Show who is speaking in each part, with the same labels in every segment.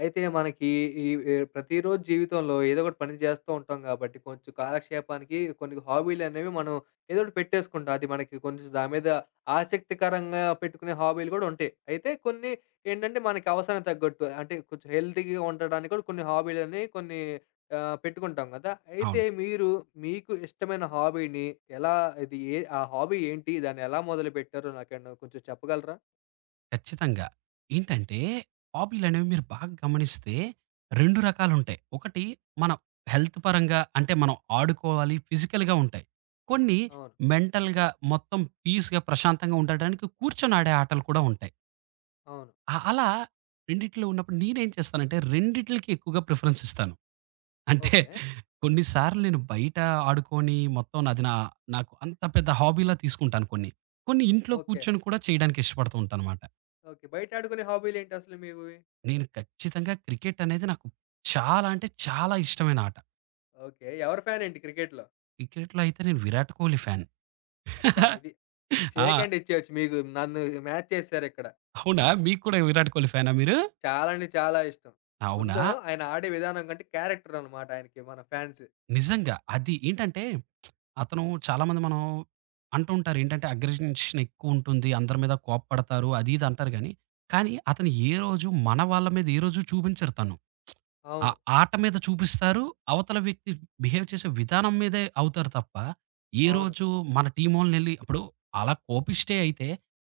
Speaker 1: అయితే మనకి ఈ ఈ ప్రతిరోజు జీవితంలో ఏదో ఒకటి పని చేస్తూ ఉంటాం కాబట్టి కొంచెం కాలక్షేపానికి కొన్ని హాబీలు అనేవి మనం ఏదో ఒకటి పెట్టేసుకుంటాం. అది మనకి కొంచెం దాని మీద ఆసక్తికరంగా పెట్టుకునే హాబీలు కూడా ఉంటాయి. అయితే కొన్ని ఏంటంటే మనకి అవసరానికి తగ్గట్టు అంటే కొంచెం హెల్తీగా ఉండడానికి కూడా కొన్ని హాబీలని కొన్ని పెట్టుకుంటాం కదా! అయితే
Speaker 2: అవును.
Speaker 1: మీరు మీకు ఇష్టమైన హాబీని ఎలా ఇది ఏ ఆ హాబీ ఏంటి? దాన్ని ఎలా మొదలుపెట్టారో నాకేమన్నా కొంచెం చెప్పగలరా?
Speaker 2: ఖచ్చితంగా. ఏంటంటే, హాబీలనేవి మీరు బాగా గమనిస్తే 2 రకాలుంటాయి. ఒకటి మనం హెల్త్ పరంగా అంటే, మనం ఆడుకోవాలి ఫిజికల్‌గా ఉంటాయి. కొన్ని
Speaker 1: అవును.
Speaker 2: మెంటల్‌గా మొత్తం పీస్‌గా, ప్రశాంతంగా ఉండడానికి కూర్చొని ఆడే ఆటలు కూడా ఉంటాయి.
Speaker 1: అవును.
Speaker 2: అలా రెండిట్లో ఉన్నప్పుడు నేనేం చేస్తానంటే, రెండిట్లకి ఎక్కువగా ప్రిఫరెన్స్ ఇస్తాను. అంటే,
Speaker 1: ఓకే.
Speaker 2: కొన్ని సార్లు నేను బయట ఆడుకోని మొత్తం నాది నా నాకు అంత పెద్ద హాబీలా తీసుకుంటాను కొన్ని. కొన్ని ఇంట్లో
Speaker 1: ఓకే.
Speaker 2: కూర్చొని కూడా చేయడానికి ఇష్టపడుతూ ఉంటానమాట.
Speaker 1: ఓకే. బయట ఆడుకునే హాబీలేంటి అసలు మీవి?
Speaker 2: నేను ఖచ్చితంగా క్రికెట్ అనేది నాకు చాలా అంటే చాలా ఇష్టమైన ఆట.
Speaker 1: ఓకే. ఎవరి ఫ్యానేంటి క్రికెట్‌లో?
Speaker 2: క్రికెట్‌లో అయితే నేను 'విరాట్ కోహ్లీ' ఫ్యాన్.
Speaker 1: అబ్బా! ఇది షేక్
Speaker 2: ఆ!
Speaker 1: హ్యాండ్ ఇచ్చేయొచ్చు మీకు. నన్ను మ్యాచ్ చేసేసారిక్కడ.
Speaker 2: అవునా? మీకు కూడా 'విరాట్ కోహ్లీ' ఫ్యానా మీరు?
Speaker 1: చాలా అంటే చాలా ఇష్టం.
Speaker 2: అవునా?
Speaker 1: ముందు ఆయన ఆడే విధానం కంటే క్యారెక్టర్ అనమాట ఆయనకి మన ఫ్యాన్స్.
Speaker 2: నిజంగా. అది ఏంటంటే అతను చాలామంది మనం అంటూ ఉంటారు. ఏంటంటే అగ్రెషన్ ఎక్కువుంటుంది. అందరి మీద కోప్పడతారు. అది ఇది అంటారు గానీ, కానీ అతను ఏ రోజు మన వాళ్ళ మీద ఏ రోజు చూపించరు తను. ఆ
Speaker 1: అవును.
Speaker 2: ఆట మీద చూపిస్తారు. అవతల వ్యక్తి బిహేవ్ చేసే విధానం మీదే అవుతారు తప్ప, ఏ
Speaker 1: అవును.
Speaker 2: రోజు మన టీమోళ్ళనెళ్లి ఇప్పుడు అలా కోపిష్టే అయితే,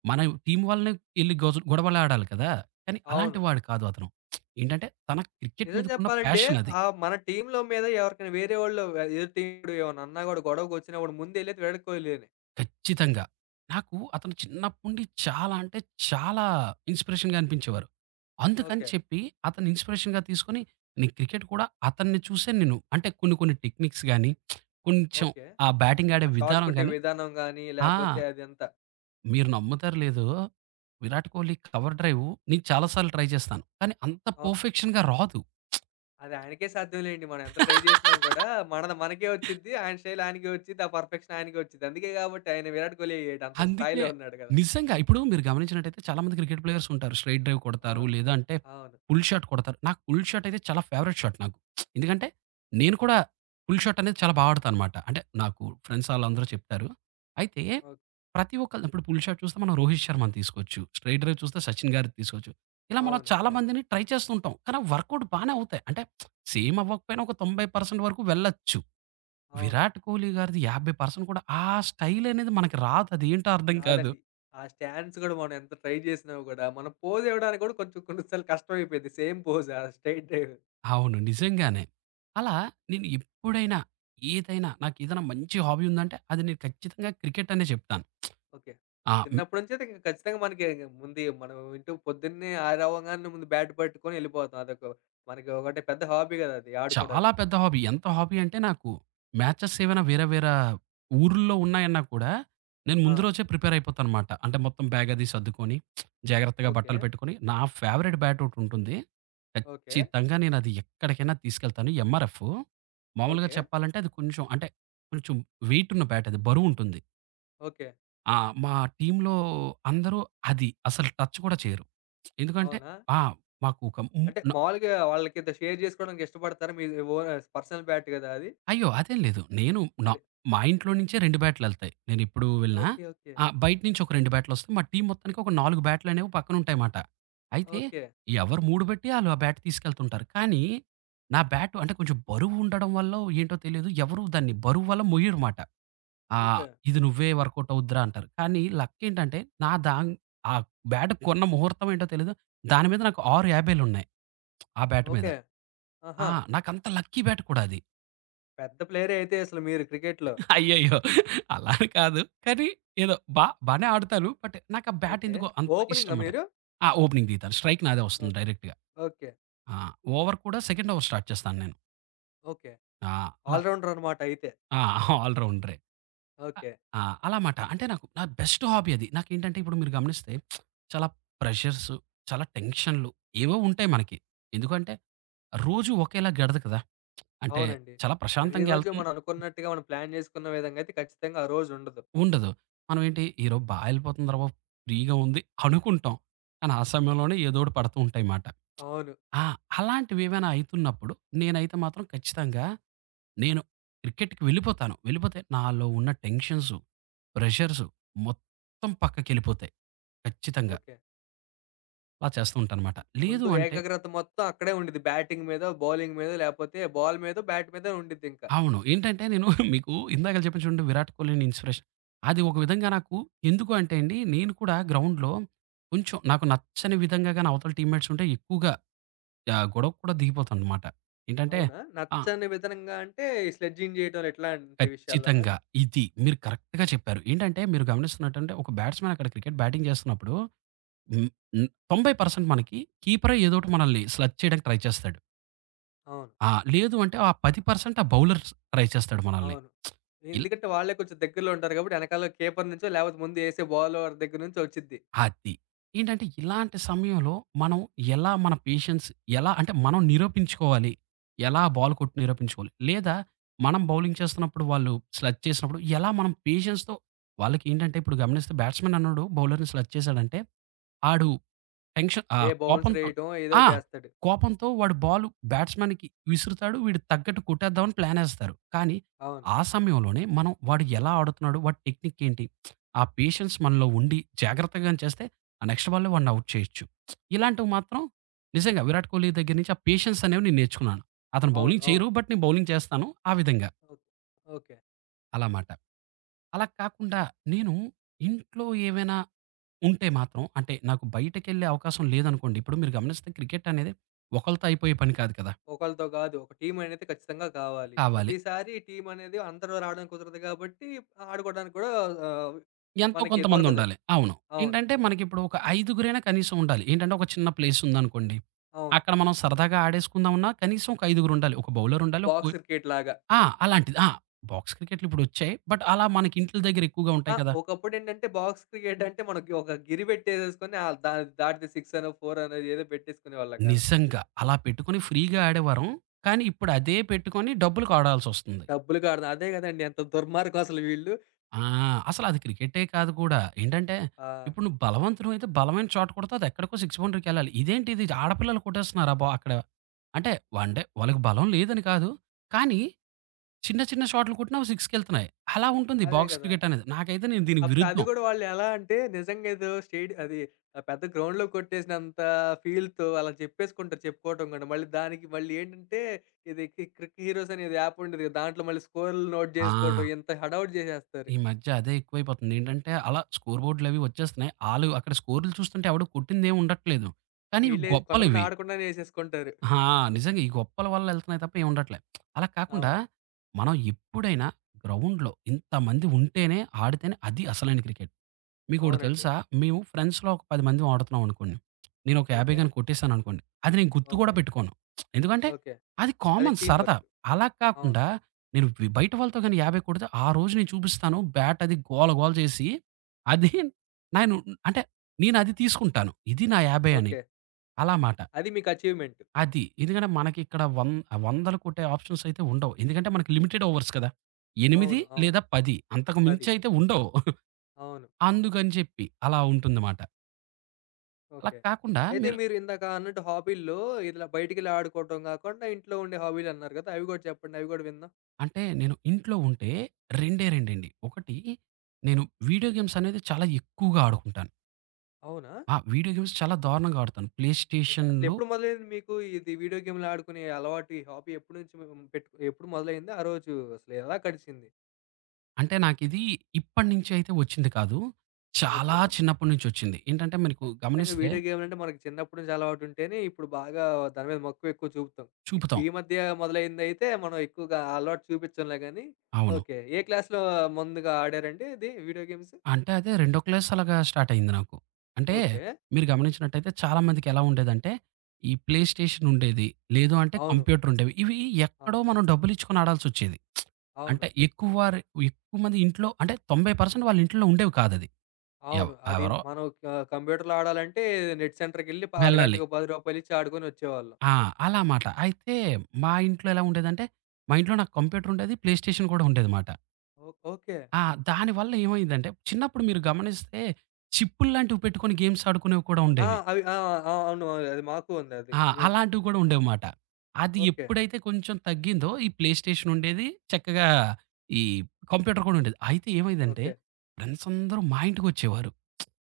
Speaker 2: మన టీమ్ వాళ్ళనే ఎళ్లి గొడవలాడాలి కదా! కానీ అలాంటి
Speaker 1: అవును.
Speaker 2: వాడు కాదు అతను. ఏంటంటే తన క్రికెట్
Speaker 1: నిజం
Speaker 2: మీదకున్న
Speaker 1: చెప్పాలంటే
Speaker 2: ప్యాషన్ అది.
Speaker 1: మన టీమ్‌లో మీద ఎవరికైనా వేరే వాళ్ళు ఎదురు టీమోడు ఏమన్నా అన్నా గూడా గొడవకొచ్చినప్పుడు ముందెళ్ళేది వీడకోహ్లీనే.
Speaker 2: ఖచ్చితంగా. నాకు అతను చిన్నప్పటి చాలా అంటే చాలా ఇన్‌స్పిరేషన్‌గా అనిపించేవారు. అందుకని
Speaker 1: ఓకే.
Speaker 2: చెప్పి అతన్ని ఇన్‌స్పిరేషన్‌గా తీసుకొని నేను క్రికెట్ కూడా అతన్ని చూసే నేను అంటే కొన్ని కొన్ని టెక్నిక్స్ గాని, కొంచెం
Speaker 1: ఓకే.
Speaker 2: ఆ బ్యాటింగ్ ఆడే
Speaker 1: ఆ షాట్
Speaker 2: విధానం
Speaker 1: కొట్టే
Speaker 2: గాని
Speaker 1: విధానం గానీ
Speaker 2: ఆ!
Speaker 1: లేపోతే అదంతా.
Speaker 2: మీరు నమ్ముతారో లేదో 'విరాట్ కోహ్లీ' కవర్ డ్రైవ్ నేను చాలా సార్లు ట్రై చేస్తాను. కానీ అంత
Speaker 1: అవ్
Speaker 2: పర్ఫెక్షన్‌గా రాదు.
Speaker 1: అది ఆయనకే సాధ్యం లేండి. మనం ఎంత ట్రై చేసినా కూడా మనది మనకే వచ్చిద్ది. ఆయన స్టైల్ ఆయనకే వచ్చిద్ది. ఆ పర్ఫెక్షన్ ఆయనకే వచ్చిద్ది. అందుకే కాబట్టి ఆయన విరాట్ కోహ్లీ అయ్యాడు. అంత
Speaker 2: అందుకే
Speaker 1: స్థాయిలో ఉన్నాడు కదా!
Speaker 2: నిజంగా ఇప్పుడు మీరు గమనించినట్టయితే చాలామంది క్రికెట్ ప్లేయర్స్ ఉంటారు. స్ట్రెయిట్ డ్రైవ్ కొడతారు.
Speaker 1: అవును.
Speaker 2: లేదా అంటే
Speaker 1: అవును.
Speaker 2: పుల్ షాట్ కొడతారు. నాకు పుల్ షాట్ అయితే చాలా ఫేవరెట్ షాట్ నాకు. ఎందుకంటే నేను కూడా పుల్ షాట్ అనేది చాలా బా ఆడతానన్నమాట. అంటే నాకు ఫ్రెండ్స్ ఆళ్ళందరూ చెప్తారు. అయితే
Speaker 1: ఓకే.
Speaker 2: ప్రతి ఒక్కళ్ళు ఇప్పుడు పుల్ షాట్ చూస్తే మనం 'రోహిత్ శర్మ'ని తీసుకోవచ్చు. స్ట్రెయిట్ డ్రైవ్ చూస్తే 'సచిన్' గారిది తీసుకోవచ్చు. ఇలా మనం
Speaker 1: అవును.
Speaker 2: చాలా
Speaker 1: అవును.
Speaker 2: మందిని ట్రై చేస్తూ ఉంటాం. కానీ అవి వర్కౌట్ బానే అవుతాయి. అంటే సేమ్ అవ్వకపోయినా ఒక 90% వరకు వెళ్ళొచ్చు.
Speaker 1: అవును.
Speaker 2: విరాట్ కోహ్లీ గారిది 50% కూడా ఆ స్టైల్ అనేది మనకి రాదు. అదేంటో అర్థం కాదు.
Speaker 1: రాదండి. ఆ స్టాండ్స్ కూడా మనం ఎంత ట్రై చేసినా కూడా మనం పోజ్ ఇవ్వడానికి కూడా కొంచెం కొన్ని సార్లు కష్టమైపోయిద్ది. సేమ్ పోజ్ ఆ స్ట్రెయిట్ డ్రైవ్.
Speaker 2: అవును. నిజంగానే. అలా నేను ఎప్పుడైనా ఏదైనా నాకేదైనా మంచి హాబీ ఉందంటే అది నేను ఖచ్చితంగా క్రికెట్ అనే చెప్తాను.
Speaker 1: ఓకే.
Speaker 2: ఆ!
Speaker 1: చిన్నప్పటి నుంచి అయితే ఇంక ఖచ్చితంగా మనకి ఇంక ముందు మనం ఇంటూ పొద్దున్నే ఆరవ్వంగానే ముందు బ్యాట్ పట్టుకొని ఎళ్ళిపోతాం. అదొక మనకి ఒకటి పెద్ద హాబీ కదా! అది
Speaker 2: చాలా
Speaker 1: ఆడుకోవడానికి.
Speaker 2: పెద్ద హాబీ. ఎంత హాబీ అంటే నాకు మ్యాచెస్ ఏవైనా వేరే వేరే ఊరుల్లో ఉన్నాయన్నా కూడా నేను
Speaker 1: ఆ!
Speaker 2: ముందు రోజే ప్రిపేర్ అయిపోతానన్నమాట. అంటే మొత్తం బ్యాగ్ అది సర్దుకొని జాగ్రత్తగా
Speaker 1: ఓకే.
Speaker 2: బట్టలు పెట్టుకొని నా ఫేవరెట్ బ్యాట్ ఒకటుంటుంది.
Speaker 1: ఓకే.
Speaker 2: ఖచ్చితంగా నేను అది ఎక్కడికైనా తీసుకెళ్తాను. ఎంఆర్ఎఫ్ మామూలుగా
Speaker 1: ఓకే.
Speaker 2: చెప్పాలంటే అది కొంచెం అంటే కొంచెం వెయిట్ ఉన్న బ్యాట్ అది బరువుంటుంది.
Speaker 1: ఓకే.
Speaker 2: ఆ! మా టీమ్‌లో అందరూ అది అసలు టచ్ కూడా చేయరు. ఎందుకంటే
Speaker 1: అవునా?
Speaker 2: ఆ! మాకు ఒక ము
Speaker 1: అంటే
Speaker 2: న
Speaker 1: మామూలుగా వాళ్ళకింత షేర్ జేసుకోవడానికి ఇష్టపడతారా? మీ ఓన్ పర్సనల్ బ్యాట్ గదా అది?
Speaker 2: అయ్యో! అదేం లేదు. నేను నా
Speaker 1: అదే.
Speaker 2: మా ఇంట్లో నుంచే 2 బ్యాట్‌లెళ్తాయి. నేనిప్పుడు వెళ్ళినా
Speaker 1: ఓకే. ఓకే.
Speaker 2: బయట నుంచి ఒక 2 బ్యాట్‌లొస్తాయి. మా టీమ్ మొత్తానికి ఒక 4 బ్యాట్‌లనేవి పక్కనుంటాయమాట. అయితే
Speaker 1: ఓకే.
Speaker 2: ఎవరు 3 బెట్టి ఆళ్ళు ఆ బ్యాట్ తీసుకెళ్తుంటారు. కానీ నా బ్యాట్ అంటే కొంచెం బరువుండడం వల్లో ఏంటో తెలీదు. ఎవరు దాన్ని బరువు వల్ల మొయ్యరుమాట. ఆహ్,
Speaker 1: ఓకే.
Speaker 2: ఇది నువ్వే వర్కౌట్ అవుద్దిరా అంటారు. కానీ లక్కేంటంటే నా దాన్ ఆ బ్యాట్ కొన్న ముహూర్తం ఏంటో తెలీదు. దాని మీద నాకు 6 50 లున్నాయి. ఆ బ్యాట్ మీద.
Speaker 1: ఓకే. ఆహా!
Speaker 2: ఆ! నాకంత లక్కీ బ్యాట్ కూడా అది.
Speaker 1: పెద్ద ప్లేయరే అయితే అసలు మీరు క్రికెట్‌లో.
Speaker 2: అయ్యయ్యో! అలా అని కాదు. కానీ ఏదో బానే ఆడుతాను. బట్ నాకా బ్యాట్
Speaker 1: ఓకే.
Speaker 2: ఎందుకో అంత
Speaker 1: ఓపెనింగా
Speaker 2: ఇష్టం మాట.
Speaker 1: మీరు?
Speaker 2: ఆ! ఓపెనింగ్ దిగుతాను. స్ట్రైక్ నాదే వస్తుంది
Speaker 1: ఓక్
Speaker 2: డైరెక్ట్‌గా.
Speaker 1: ఓకే.
Speaker 2: ఆ! ఓవర్ కూడా సెకండ్ ఓవర్ స్టార్ట్ చేస్తాను నేను.
Speaker 1: ఓకే.
Speaker 2: ఆ! అలా
Speaker 1: ఆల్ రౌండర్ అనమాట అయితే.
Speaker 2: ఆ! ఆల్ రౌండరే. అ
Speaker 1: ఓకే.
Speaker 2: ఆ! అలా మాట. అంటే నాకు నా బెస్ట్ హాబీ అది. నాకేంటంటే ఇప్పుడు మీరు గమనిస్తే చాలా ప్రెషర్స్, చాలా టెన్షన్‌లు ఏవో ఉంటాయి మనకి. ఎందుకంటే రోజు ఒకేలా గడవదు కదా! అంటే
Speaker 1: అవునండి.
Speaker 2: చాలా ప్రశాంతంగా
Speaker 1: ప్రతిరోజు మనం అనుకున్నట్టుగా మనం ప్లాన్ జేసుకున్న విధంగా అయితే ఖచ్చితంగా ఆ రోజుండదు.
Speaker 2: ఉండదు. మనం ఏంటి ఈరోజు బా ఎళ్ళిపోతుందిరా బాబు! ఫ్రీగా ఉంది అనుకుంటాం. కానీ ఆ సమయంలోనే ఏదోకటి పడుతూ ఉంటాయి మాట.
Speaker 1: అవును.
Speaker 2: ఆ! అలాంటివి ఏమైనా అయితున్నప్పుడు నేనైతే మాత్రం ఖచ్చితంగా నేను క్రికెట్‌కి వెళ్ళిపోతాను. వెళ్ళిపోతే నాలో ఉన్న టెన్షన్సు, ప్రెషర్సు మొత్తం పక్కకెళ్ళిపోతాయి. ఖచ్చితంగా.
Speaker 1: ఓకే.
Speaker 2: అలా చేస్తూ ఉంటానమాట. లేదు
Speaker 1: ముందు
Speaker 2: అంటే
Speaker 1: ఏకాగ్రత మొత్తం అక్కడే ఉండిద్ది. బ్యాటింగ్ మీదో, బౌలింగ్ మీదో లేపోతే బాల్ మీదో, బ్యాట్ మీదో ఉండిద్దింకా.
Speaker 2: అవును. ఏంటంటే నేను మీకు ఇందాకల చెప్పాను చూడండి 'విరాట్ కోహ్లీని' ఇన్‌స్పిరేషన్. అది ఒక విధంగా నాకు ఎందుకు అంటే అండి, నేను కూడా గ్రౌండ్‌లో కొంచెం నాకు నచ్చని విధంగా గాని అవతల టీమ్‌మేట్స్ ఉంటే ఎక్కువగా గొడవకు కూడా దిగిపోతానన్నమాట. ఏంటంటే
Speaker 1: అవునా?
Speaker 2: ఆ!
Speaker 1: నచ్చని విధంగా అంటే ఈ స్లెడ్జింగ్ జేయటం ఇట్లాంటి విషయాల్లోనా?
Speaker 2: ఖచ్చితంగా. ఇది. మీరు కరెక్ట్‌గా చెప్పారు. ఏంటంటే మీరు గమనిస్తున్నట్టంటే ఒక బ్యాట్స్‌మెన్ అక్కడ క్రికెట్ బ్యాటింగ్ చేస్తున్నప్పుడు హ్మ్, హ్మ్, 90% మనకి కీపరే ఏదోకటి మనల్ని స్లగ్ చేయడానికి ట్రై చేస్తాడు.
Speaker 1: అవును.
Speaker 2: ఆ! లేదు అంటే ఆ 10% ఆ బౌలర్ ట్రై చేస్తాడు మనల్ని.
Speaker 1: అవును.
Speaker 2: ఇలా
Speaker 1: ఎందుకంటే వాళ్ళే కొంచెం దగ్గరలో ఉంటారు గాబట్టి ఎనకాల కీపర్ నుంచో లేపోతే ముందు ఏసే బౌలర్ దగ్గర నుంచో వచ్చిద్ది.
Speaker 2: అది. ఏంటంటే ఇలాంటి సమయంలో మనం ఎలా మన పేషెన్స్ ఎలా అంటే మనం నిరూపించుకోవాలి. ఎలా బాల్ కొట్టి నిరూపించుకోవాలి. లేదా మనం బౌలింగ్ చేస్తున్నప్పుడు వాళ్ళు స్లగ్ చేసినప్పుడు ఎలా మనం పేషెన్స్‌తో వాళ్ళకేంటంటే ఇప్పుడు గమనిస్తే బ్యాట్స్‌మన్ అన్నోడు బౌలర్‌ని స్లగ్ చేశాడంటే ఆడు టెన్షన్
Speaker 1: ఏ బౌన్సర్
Speaker 2: కోపంతో
Speaker 1: ఏయటమో ఏదో
Speaker 2: ఆ!
Speaker 1: ఒకటి జేస్తాడు.
Speaker 2: కోపంతో వాడు బాలు బ్యాట్స్‌మెన్‌కి విసురుతాడు. వీడు తగ్గట్టు కొట్టేద్దామని ప్లానేస్తారు. కానీ,
Speaker 1: అవును.
Speaker 2: ఆ సమయంలోనే మనం వాడు ఎలా ఆడుతున్నాడు? వాడి టెక్నిక్ ఏంటి? ఆ పేషెన్స్ మనలో ఉండి జాగ్రత్తగాని చేస్తే ఆ నెక్స్ట్ బాల్‌లో వాడిని ఔట్ చేయొచ్చు. ఇలాంటివి మాత్రం నిజంగా విరాట్ కోహ్లీ దగ్గర నుంచి ఆ పేషెన్స్ అనేవి నేను నేర్చుకున్నాను. అతను
Speaker 1: అవును.
Speaker 2: బౌలింగ్ చేయరు.
Speaker 1: అవును.
Speaker 2: బట్ నేను బౌలింగ్ చేస్తాను. ఆ విధంగా
Speaker 1: ఓకే. ఓకే.
Speaker 2: అలా మాట. అలా కాకుండా నేను ఇంట్లో ఏవైనా ఉంటే మాత్రం అంటే నాకు బయటకెళ్ళే అవకాశం లేదనుకోండి. ఇప్పుడు మీరు గమనిస్తే క్రికెట్ అనేది ఒకళ్ళతో అయిపోయే పని కాదు కదా!
Speaker 1: ఒకళ్ళతో గాదు. ఒక టీమ్ అనేది ఖచ్చితంగా కావాలి.
Speaker 2: కావాలి.
Speaker 1: ప్రతిసారి టీమ్ అనేది అందరూ రావడం కుదరదు గాబట్టి ఆడుకోవడానికి గూడా ఆహ్,
Speaker 2: ఎంతో
Speaker 1: మనకి
Speaker 2: కొంతమంది
Speaker 1: దొరకదు.
Speaker 2: ఉండాలి. అవును.
Speaker 1: అవును.
Speaker 2: ఏంటంటే మనకిప్పుడు ఒక ఐదుగురైనా కనీసం ఉండాలి. ఏంటంటే ఒక చిన్న ప్లేస్ ఉందనుకోండి.
Speaker 1: అవును.
Speaker 2: అక్కడ మనం సరదాగా ఆడేసుకుందామన్నా కనీసం ఒక ఐదుగురు ఉండాలి. ఒక బౌలర్ ఉండాలి. ఒక గో
Speaker 1: బాక్స్ క్రికెట్‌లాగా.
Speaker 2: ఆ! అలాంటిది. బాక్స్ క్రికెట్లు ఇప్పుడొచ్చాయి. బట్ అలా మనకి ఇంట్ల దగ్గర ఎక్కువగా
Speaker 1: ఆ!
Speaker 2: ఉంటాయి కదా!
Speaker 1: ఒకప్పుడేంటంటే బాక్స్ క్రికెట్ అంటే మనకి ఒక గిరి పెట్టేసేసుకొని ఆహ్, దా దాటితే 6 అనో, 4 అనో ఏదో పెట్టేసుకునేవాళ్ళం కదా!
Speaker 2: నిజంగా. అలా పెట్టుకొని ఫ్రీగా ఆడేవారం. కానీ ఇప్పుడు అదే పెట్టుకొని డబ్బులకి ఆడాల్సొస్తుంది.
Speaker 1: డబ్బులుకి ఆడదాం. అదే కదండీ! ఎంత దుర్మార్గం అసలు వీళ్ళు.
Speaker 2: ఆ! అసలది క్రికెటే కాదు కూడా. ఏంటంటే,
Speaker 1: ఆ!
Speaker 2: ఇప్పుడు నువ్వు బలవంతుడివి అయితే బలమైన షాట్ కొడితే అది ఎక్కడికో సిక్స్ బౌండరీకెళ్ళాలి. ఇదేంటిది ఆడపిల్లలు కొట్టేస్తున్నారా బా అక్కడ? అంటే అంటే వాళ్ళకి బలం లేదని కాదు. కానీ చిన్న చిన్న షాట్లు కొట్టినా అవి సిక్స్‌కెళ్తున్నాయి. అలా ఉంటుంది
Speaker 1: అదే
Speaker 2: బాక్స్
Speaker 1: కదా!
Speaker 2: క్రికెట్ అనేది. నాకైతే నేను దీనికి
Speaker 1: అప్పుడు అది
Speaker 2: విరుద్ధం.
Speaker 1: కూడా వాళ్ళు ఎలా అంటే నిజంగా ఏదో స్టేడి అది పెద్ద గ్రౌండ్‌లో కొట్టేసినంత ఫీల్‌తో అలా చెప్పేసుకుంటారు చెప్పుకోవటం కూడా. మళ్ళీ దానికి మళ్ళీ ఏంటంటే ఇది కి క్రిక్ హీరోస్ అనేది యాప్ ఉండేది కదా! దాంట్లో మళ్ళీ స్కోర్‌లు నోట్
Speaker 2: ఆ!
Speaker 1: చేసుకోవటం ఇంత హడావుడి చేసేస్తారు.
Speaker 2: ఈ మధ్య అదే ఎక్కువైపోతుంది. ఏంటంటే, అలా స్కోర్ బోర్డ్‌లవి వచ్చేస్తున్నాయి. ఆళ్ళు అక్కడ స్కోర్‌లు చూస్తుంటే ఎవడు కొట్టిందేం ఉండట్లేదు. కానీ ఇవి
Speaker 1: వీళ్ళే కొంతమంది
Speaker 2: గొప్పలివి.
Speaker 1: ఆడకుండానే ఏసేసుకుంటారు.
Speaker 2: ఆ! నిజంగా ఈ గొప్పల వల్ల ఎళ్తున్నాయి తప్ప ఏముండట్లే. అలా కాకుండా
Speaker 1: అవును.
Speaker 2: మనం ఎప్పుడైనా గ్రౌండ్‌లో ఇంతమంది ఉంటేనే, ఆడితేనే అది అసలైన క్రికెట్. మీకోటి
Speaker 1: అవునండి.
Speaker 2: తెలుసా? మేము ఫ్రెండ్స్‌లో ఒక 10 మంది ఆడుతున్నాం అనుకోండి. నేను ఒక 50
Speaker 1: ఓకే.
Speaker 2: గాని కొట్టేసాననుకోండి. అది నేను గుర్తు కూడా
Speaker 1: ఓకే.
Speaker 2: పెట్టుకోను. ఎందుకంటే
Speaker 1: ఓకే.
Speaker 2: అది
Speaker 1: అది
Speaker 2: కామన్
Speaker 1: టీమ్
Speaker 2: సరదా.
Speaker 1: వర్క్.
Speaker 2: అలా
Speaker 1: అవును.
Speaker 2: కాకుండా నేను వి బయట వాళ్ళతో గాని 50 కొడితే ఆ రోజు నేను చూపిస్తాను బ్యాట్ అది గోల గోల చేసి అది నేను అంటే నేనది తీసుకుంటాను. ఇది నా 50 అని.
Speaker 1: ఓకే.
Speaker 2: అలా మాట.
Speaker 1: అది మీకు అచీవ్‌మెంట్.
Speaker 2: అది. ఎందుకంటే మనకిక్కడ వందలు కొట్టే ఆప్షన్స్ అయితే ఉండవు. ఎందుకంటే మనకి లిమిటెడ్ ఓవర్స్ కదా! 8
Speaker 1: అవును. అవును.
Speaker 2: లేదా 10 అంతకు
Speaker 1: 10.
Speaker 2: మించయితే ఉండవు.
Speaker 1: అవును.
Speaker 2: అందుకని చెప్పి అలా ఉంటుందమాట. అలా
Speaker 1: ఓకే.
Speaker 2: కాకుండా
Speaker 1: అయితే
Speaker 2: మీరు
Speaker 1: మీరు ఇందాక అన్నట్టు హాబీల్లో ఇలా బయటికెళ్ళి ఆడుకోవటం గాకుండా ఇంట్లో ఉండే హాబీలన్నారు గదా! అవి గూడా చెప్పండి. అవి గూడా విందాం.
Speaker 2: అంటే నేను ఇంట్లో ఉంటే రెండే రెండండి. ఒకటి నేను వీడియో గేమ్స్ అనేది చాలా ఎక్కువగా ఆడుకుంటాను.
Speaker 1: అవునా?
Speaker 2: వీడియో గేమ్స్ చాలా
Speaker 1: ఓకే.
Speaker 2: దారుణంగా ఆడుతాను. Play
Speaker 1: okay.
Speaker 2: స్టేషన్‌లు
Speaker 1: అసలెప్పుడు మొదలైంది మీకు ఇది వీడియో గేమ్‌లు ఆడుకునే అలవాటు? ఈ హాబీ ఎప్పటి నుంచి పెట్టుకు ఎప్పుడు మొదలైంది? ఆ రోజు అసలు ఎలా గడిచింది?
Speaker 2: అంటే నాకిది ఇప్పటినుంచి అయితే వచ్చింది కాదు. చాలా
Speaker 1: ఓకే.
Speaker 2: చిన్నప్పటి నుంచి వచ్చింది. ఏంటంటే మీకు
Speaker 1: ఖచ్చితంగా
Speaker 2: గమనిస్తే
Speaker 1: వీడియో గేమ్‌లంటే మనకి చిన్నప్పటి నుంచి అలవాటుంటేనే ఇప్పుడు బాగా దాని మీద మక్కువ ఎక్కువ చూపుతాం.
Speaker 2: చూపుతాం.
Speaker 1: ఈ మధ్య మొదలైందయితే మనం ఎక్కువగా ఆ అలవాటు చూపించంలే గానీ,
Speaker 2: అవును.
Speaker 1: ఓకే. ఏ క్లాస్‌లో ముందుగా ఆడారండి ఇది వీడియో గేమ్స్?
Speaker 2: అంటే అదే రెండో క్లాస్ అలాగా స్టార్ట్ అయింది నాకు. అంటే
Speaker 1: ఓకే.
Speaker 2: మీరు గమనించినట్టయితే చాలా మందికి ఎలా ఉండేదంటే, ఈ ప్లే స్టేషన్ ఉండేది. లేదు అంటే
Speaker 1: అవును.
Speaker 2: కంప్యూటర్ ఉండేవి. ఇవి
Speaker 1: అవ్
Speaker 2: ఎక్కడో మనం డబ్బులిచ్చుకొని ఆడాల్సొచ్చేది.
Speaker 1: అవును.
Speaker 2: అంటే ఎక్కువ మంది ఇంట్లో అంటే 90% వాళ్ళ ఇంట్లో ఉండేవి కాదది. ఎవ్
Speaker 1: అవును. అది
Speaker 2: ఎవరో
Speaker 1: మనం కంప్యూటర్‌లో ఆడాలంటే నెట్ సెంటర్‌కెళ్ళి
Speaker 2: వెళ్ళాలి.
Speaker 1: అరగంటకు రూ. 10 ఇచ్చి ఆడుకొనొచ్చేవాళ్ళం.
Speaker 2: ఆ! అలా మాట. అయితే మా ఇంట్లో ఎలా ఉండేదంటే, మా ఇంట్లో నాకు కంప్యూటర్ ఉండేది. ప్లే స్టేషన్ కూడా ఉండేదిమాట.
Speaker 1: ఓకే.
Speaker 2: ఆ! దానివల్ల ఏమైందంటే చిన్నప్పుడు మీరు గమనిస్తే చిప్పుల్లాంటివి పెట్టుకొని గేమ్స్ ఆడుకునేవి కూడా
Speaker 1: ఆ!
Speaker 2: ఉండేవి.
Speaker 1: అవి ఆ! ఆ! అవును. అది మాకు ఉందది. మీన్
Speaker 2: అలాంటివి కూడా ఉండేవిమాట. అది
Speaker 1: ఓకే.
Speaker 2: ఎప్పుడైతే కొంచెం తగ్గిందో ఈ ప్లే స్టేషన్ ఉండేది. చక్కగా ఈ కంప్యూటర్ కూడా ఉండేది. అయితే ఏమైందంటే
Speaker 1: ఓకే.
Speaker 2: ఫ్రెండ్స్ అందరూ మా ఇంటికొచ్చేవారు.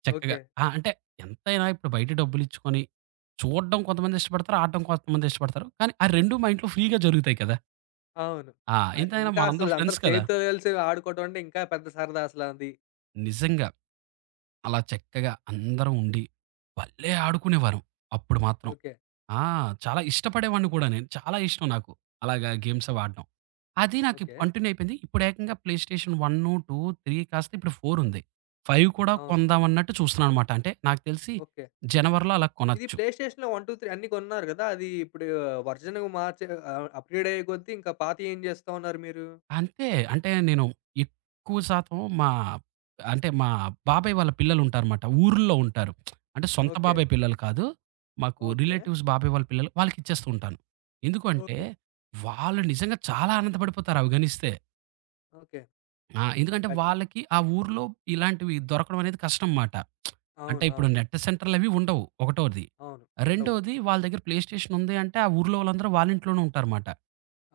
Speaker 2: చక్కగా
Speaker 1: ఓకే.
Speaker 2: అంటే ఎంతైనా ఇప్పుడు బయట డబ్బులిచ్చుకొని చూడడం కొంతమంది ఇష్టపడతారు. ఆడడం కొంతమంది ఇష్టపడతారు. కానీ ఆ 2 మా ఇంట్లో ఫ్రీ‌గా జరుగుతాయి కదా!
Speaker 1: అవును.
Speaker 2: ఎంతైనా
Speaker 1: ఇంకా అసలు
Speaker 2: మనందరం
Speaker 1: అందరూ
Speaker 2: ఫ్రెండ్స్ కదా!
Speaker 1: చేతితో కలిసి ఆడుకోవడం అంటే ఇంకా పెద్ద సరదా అసలది.
Speaker 2: నిజంగా అలా చక్కగా అందరం ఉండి భలే ఆడుకునేవారం. అప్పుడు మాత్రం.
Speaker 1: ఓకే.
Speaker 2: ఆ! చాలా ఇష్టపడేవాడిని కూడా నేను. చాలా ఇష్టం నాకు అలాగా గేమ్స్
Speaker 1: హుహు.
Speaker 2: అవి ఆడడం. అది నాకు
Speaker 1: ఓకే.
Speaker 2: ఇప్పుడు కంటిన్యూ అయిపోయింది. ఇప్పుడు ఏకంగా ప్లే స్టేషన్ 1, 2, 3 కాస్త ఇప్పుడు 4 ఉంది. 5 కూడా
Speaker 1: అవును.
Speaker 2: కొందాం అన్నట్టు చూస్తున్నానన్నమాట. అంటే నాకు తెలిసి
Speaker 1: ఓకే.
Speaker 2: జనవరిలో అలా
Speaker 1: ఇది
Speaker 2: కొనొచ్చు.
Speaker 1: ప్లే స్టేషన్‌లో 1, 2, 3 అన్నీ కొన్నారు గదా! అది ఇప్పుడు వర్షన్ మార్చే అప్‌గ్రేడ్ అయ్యే కొద్దీ ఇంకా పాతయి ఏం చేస్తా ఉన్నారు మీరు?
Speaker 2: అంతే అంటే నేను ఎక్కువ శాతం మా బాబాయ్ వాళ్ళ పిల్లలుంటారన్నమాట. ఊర్లో ఉంటారు. అంటే సొంత
Speaker 1: ఓకే.
Speaker 2: బాబాయ్ పిల్లలు కాదు. మాకు
Speaker 1: ఓకే.
Speaker 2: రిలేటివ్స్ బాబాయ్ వాళ్ళ పిల్లలు వాళ్ళకిచ్చేస్తూ ఉంటాను. ఎందుకు అంటే
Speaker 1: ఓకే.
Speaker 2: వాళ్ళు నిజంగా చాలా ఆనందపడిపోతారు అవి గనిస్తే.
Speaker 1: ఓకే.
Speaker 2: ఎందుకంటే
Speaker 1: ఖచ్చిత
Speaker 2: వాళ్ళకి ఆ ఊర్లో ఇలాంటివి దొరకడం అనేది కష్టం మాట. అంటే
Speaker 1: అవును.
Speaker 2: ఇప్పుడు
Speaker 1: అవును.
Speaker 2: నెట్ సెంటర్‌లవి ఉండవు ఒకటోది.
Speaker 1: అవును. ఉండవు.
Speaker 2: రెండోది వాళ్ళ దగ్గర ప్లే స్టేషన్ ఉంది అంటే ఆ ఊర్లో వాళ్ళందరూ వాళ్ళ ఇంట్లోనే ఉంటారుమాట.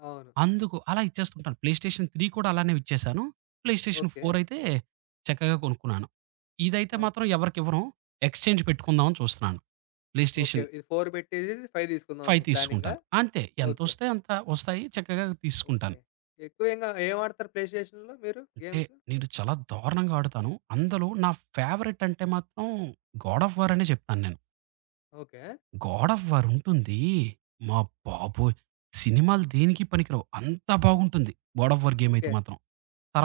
Speaker 1: అవును.
Speaker 2: అందుకు అలా ఇచ్చేస్తుంటాను. ప్లే స్టేషన్ 3 కూడా అలానే ఇచ్చేసాను. Play station
Speaker 1: okay.
Speaker 2: 4 అయితే చక్కగా కొనుక్కున్నాను. ఇదైతే మాత్రం
Speaker 1: ఓకే.
Speaker 2: ఎవరికివ్వను. ఎక్స్‌చేంజ్ పెట్టుకుందాం అని చూస్తున్నాను. Play
Speaker 1: okay.
Speaker 2: స్టేషన్
Speaker 1: ఇది 4 పెట్టేసేసి 5 తీసుకుందాం
Speaker 2: 5
Speaker 1: అనుకో ప్లానింగా?
Speaker 2: తీసుకుంటాను. అంతే
Speaker 1: ఓకే.
Speaker 2: ఎంతొస్తే అంత వస్తాయి చక్కగా
Speaker 1: ఓకే.
Speaker 2: తీసుకుంటాను.
Speaker 1: ఎక్కువ ఇంగా ఏం ఆడతారు ప్లే స్టేషన్‌లో మీరు
Speaker 2: అంటే
Speaker 1: గేమ్స్?
Speaker 2: నేను చాలా దారుణంగా ఆడుతాను. అందులో నా ఫేవరెట్ అంటే మాత్రం 'గాడ్ ఆఫ్ వార్' అనే చెప్తాను నేను.
Speaker 1: ఓకే.
Speaker 2: 'గాడ్ ఆఫ్ వార్' ఉంటుంది. మా బాబోయ్! సినిమాలు దేనికి పనికిరావు. అంత బాగుంటుంది 'God of War' game
Speaker 1: okay.
Speaker 2: అయితే మాత్రం.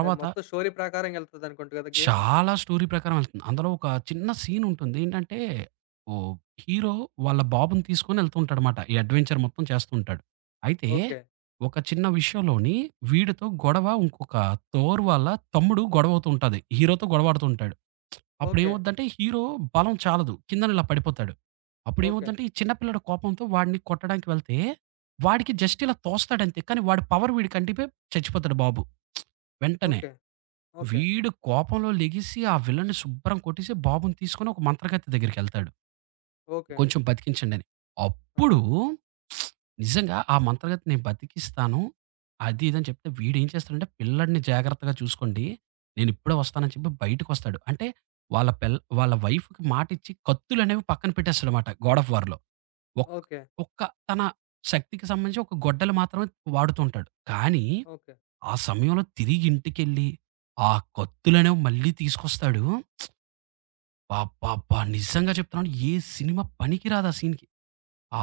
Speaker 1: అది మొత్తం స్టోరీ ప్రకారంగా ఎళ్తదనుకుంట గదా గేము?
Speaker 2: చాలా స్టోరీ ప్రకారం వెళ్తుంది. అందులో ఒక చిన్న సీన్ ఉంటుంది. ఏంటంటే ఓహ్! హీరో వాళ్ళ బాబుని తీసుకొని వెళ్తూ ఉంటాడన్నమాట. ఈ అడ్వెంచర్ మొత్తం చేస్తూ ఉంటాడు. అయితే
Speaker 1: ఓకే.
Speaker 2: ఒక చిన్న విషయంలోని వీడితో గొడవ ఇంకొక తోర్ వాళ్ళ తమ్ముడు గొడవ అవుతూ ఉంటది. హీరోతో గొడవాడుతూ ఉంటాడు.
Speaker 1: ఓకే.
Speaker 2: అప్పుడేమవుద్దంటే హీరో బలం చాలదు. కిందన ఇలా పడిపోతాడు.
Speaker 1: ఓకే.
Speaker 2: అప్పుడేమవుద్దంటే ఈ చిన్న పిల్లాడు కోపంతో వాడిని కొట్టడానికి వెళ్తే వాడికి జస్ట్ ఇలా తోస్తాడంతే. కానీ వాడి పవర్ వీడికి అంటిపోయి చచ్చిపోతాడు బాబు. వెంటనే.
Speaker 1: ఓకే. ఓకే.
Speaker 2: వీడు కోపంలో లెగిసి ఆ విలన్ని శుభ్రం కొట్టేసి, బాబుని తీసుకొని ఒక మంత్రగత్తె దగ్గరికెళ్తాడు.
Speaker 1: ఓకే.
Speaker 2: కొంచెం బతికించండని.
Speaker 1: ఆహా!
Speaker 2: అప్పుడు నిజంగా ఆ మంత్రగత్తె నేను బతికిస్తాను. అది ఇదని చెప్తే వీడేం చేస్తాడంటే పిల్లాడిని జాగ్రత్తగా చూసుకోండి. నేనిప్పుడే వస్తానని చెప్పి బయటికొస్తాడు. అంటే వాళ్ళ వైఫ్‌కి మాటిచ్చి కత్తులనేవి పక్కన పెట్టేస్తాడనమాట గాడ్ ఆఫ్ వార్‌లో. ఒక్
Speaker 1: ఓకే.
Speaker 2: ఒక్క తన శక్తికి సంబంధించి ఒక గొడ్డలి మాత్రమే వాడుతూ ఉంటాడు. కానీ
Speaker 1: ఓకే.
Speaker 2: ఆ సమయంలో తిరిగి ఇంటికెళ్ళి, ఆ కత్తులనేవి మళ్ళీ తీసుకొస్తాడు. అబ్బబ్బబ్బా! నిజంగా చెప్తున్నాను ఏ సినిమా పనికిరాదు ఆ సీన్‌కి.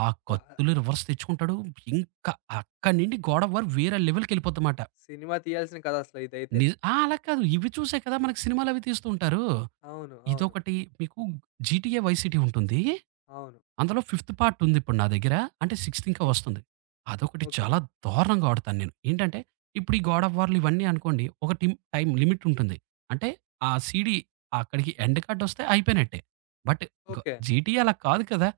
Speaker 2: ఆ
Speaker 1: బా
Speaker 2: కత్తులు రివర్స్ తెచ్చుకుంటాడు. ఇంకా అక్కడి నుండి గాడ్ ఆఫ్ వార్ వేరే లెవెల్‌కెళ్ళిపోద్దమాట.
Speaker 1: సినిమా తీయాల్సిన కథ అసలు ఇదైతే.
Speaker 2: ని ఆ! అలా కాదు. ఇవి చూసే కదా! మనకి సినిమాలవి తీస్తూ ఉంటారు.
Speaker 1: అవును. అవును.
Speaker 2: ఇదొకటి మీకు 'జీటీఏ వై సిటీ' ఉంటుంది.
Speaker 1: అవును.
Speaker 2: అందులో ఫిఫ్త్ పార్ట్ ఉందిప్పుడు నా దగ్గర. అంటే సిక్స్త్ ఇంకా
Speaker 1: ఓకే.
Speaker 2: వస్తుంది. అదొకటి
Speaker 1: ఓకే.
Speaker 2: చాలా దారుణంగా ఆడుతాను నేను. ఏంటంటే, ఇప్పుడు ఈ గాడ్ ఆఫ్ వార్‌లు ఇవన్నీ అనుకోండి, ఒక టైమ్ లిమిట్ ఉంటుంది. అంటే ఆ సీడీ అక్కడికి ఎండ్ కార్డొస్తే అయిపోయినట్టే. బట్ గ
Speaker 1: ఓకే.
Speaker 2: జీటీఏ అలా కాదు కదా!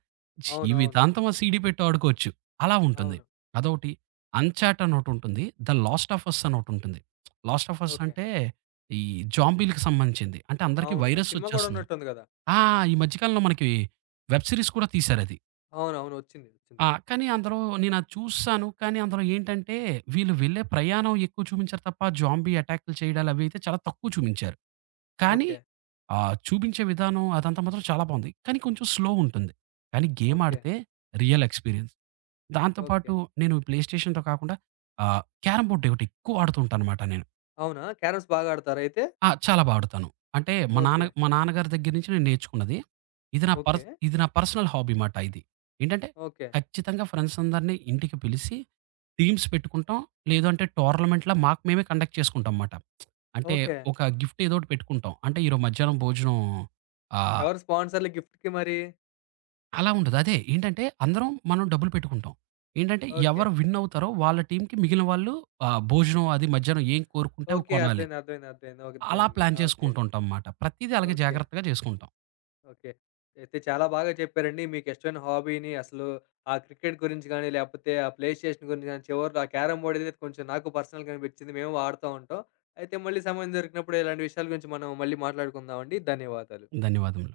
Speaker 1: అవును. అవును.
Speaker 2: జీవితాంతం ఆ సీడీ పెట్టి ఆడుకోవచ్చు. అలా ఉంటుంది.
Speaker 1: అవును.
Speaker 2: అదోకటి. 'అన్‌చాట్' అని ఒకటుంటుంది. 'ద లాస్ట్ ఆఫ్ అస్' అని ఒకటుంటుంది. Last of us
Speaker 1: okay.
Speaker 2: అంటే ఈ జాంబీలకి సంబంధించింది. అంటే అందరికి
Speaker 1: అవును. అది
Speaker 2: వైరస్
Speaker 1: సినిమా గూడా
Speaker 2: వచ్చేస్తుంది.
Speaker 1: ఉన్నట్టుంది గదా!
Speaker 2: ఆ! ఈ మధ్య కాలంలో మనకి వెబ్ సీరీస్ కూడా తీశారది.
Speaker 1: అవును. అవును. ఒచ్చింది. ఒచ్చింది.
Speaker 2: కానీ అందులో నేనది చూసాను. కానీ అందులో ఏంటంటే వీళ్ళు వెళ్ళే ప్రయాణం ఎక్కువ చూపించారు తప్ప జాంబీ అటాక్‌లు చేయడాలు అవి అయితే చాలా తక్కువ చూపించారు. కానీ
Speaker 1: ఓకే.
Speaker 2: చూపించే విధానం అదంతా మాత్రం చాలా బావుంది. కానీ కొంచెం స్లో ఉంటుంది. కానీ గేమ్
Speaker 1: ఓకే.
Speaker 2: ఆడితే రియల్ ఎక్స్‌పీరియన్స్. దాంతో
Speaker 1: ఓకే.
Speaker 2: పాటు నేను ప్లే స్టేషన్‌తో కాకుండా ఆహ్, క్యారమ్ బోర్డ్ ఒకటి ఎక్కువ ఆడుతూ ఉంటానన్నమాట నేను.
Speaker 1: అవునా? క్యారమ్స్ బాగా ఆడతారా అయితే?
Speaker 2: ఆ! చాలా బాడుతాను. అంటే
Speaker 1: ఓకే.
Speaker 2: మా నాన్నగారి దగ్గర నుంచి నేను నేర్చుకున్నది. ఇది నా పర్
Speaker 1: ఓకే.
Speaker 2: ఇది నా పర్సనల్ హాబీ మాట ఇది. ఏంటంటే
Speaker 1: ఓకే.
Speaker 2: ఖచ్చితంగా ఫ్రెండ్స్ అందరిని ఇంటికి పిలిసి టీమ్స్ పెట్టుకుంటాం. లేదు అంటే టోర్నమెంట్‌లా మాకు మేమే కండక్ట్ చేసుకుంటాం మాట. అంటే
Speaker 1: ఓకే.
Speaker 2: ఒక గిఫ్ట్ ఏదో ఒకటి పెట్టుకుంటాం. అంటే ఈరోజు
Speaker 1: ఓహ్!
Speaker 2: మధ్యాహ్నం భోజనం ఆహ్,
Speaker 1: ఎవరు స్పాన్సర్‌లు గిఫ్ట్‌కి మరి?
Speaker 2: అలా ఉండదు. అదే ఏంటంటే అందరం మనం డబ్బులు పెట్టుకుంటాం. ఏంటంటే
Speaker 1: ఓకే.
Speaker 2: ఎవరు విన్ అవుతారో వాళ్ళ టీమ్‌కి మిగిలిన వాళ్ళు భోజనం అది మధ్యాహ్నం ఏం కోరుకుంటే అవి
Speaker 1: ఓకే.
Speaker 2: కొనాలి.
Speaker 1: అర్థమైంది. అర్థమైంది. అర్థమైంది.
Speaker 2: అలా
Speaker 1: అర్థమైంది.
Speaker 2: ప్లాన్
Speaker 1: ఆ! ఓకే.
Speaker 2: చేసుకుంటుంటాంమాట. ప్రతీదీ అలాగే
Speaker 1: ఓకే.
Speaker 2: జాగ్రత్తగా చేసుకుంటాం.
Speaker 1: ఓకే. అయితే చాలా బాగా చెప్పారండి. మీకిష్టమైన హాబీని అసలు ఆ క్రికెట్ గురించి గానీ, లేపోతే ఆ ప్లే స్టేషన్ గురించి గానీ, చివరిలో ఆ క్యారమ్ బోర్డ్ అనేది కొంచెం నాకు పర్సనల్‌గా అనిపించింది. మేము ఆడుతా ఉంటాం. అయితే మళ్ళీ సమయం దొరికినప్పుడు ఇలాంటి విషయాల గురించి మనం మళ్ళీ మాట్లాడుకుందామండి. ధన్యవాదాలు.
Speaker 2: ధన్యవాదములు.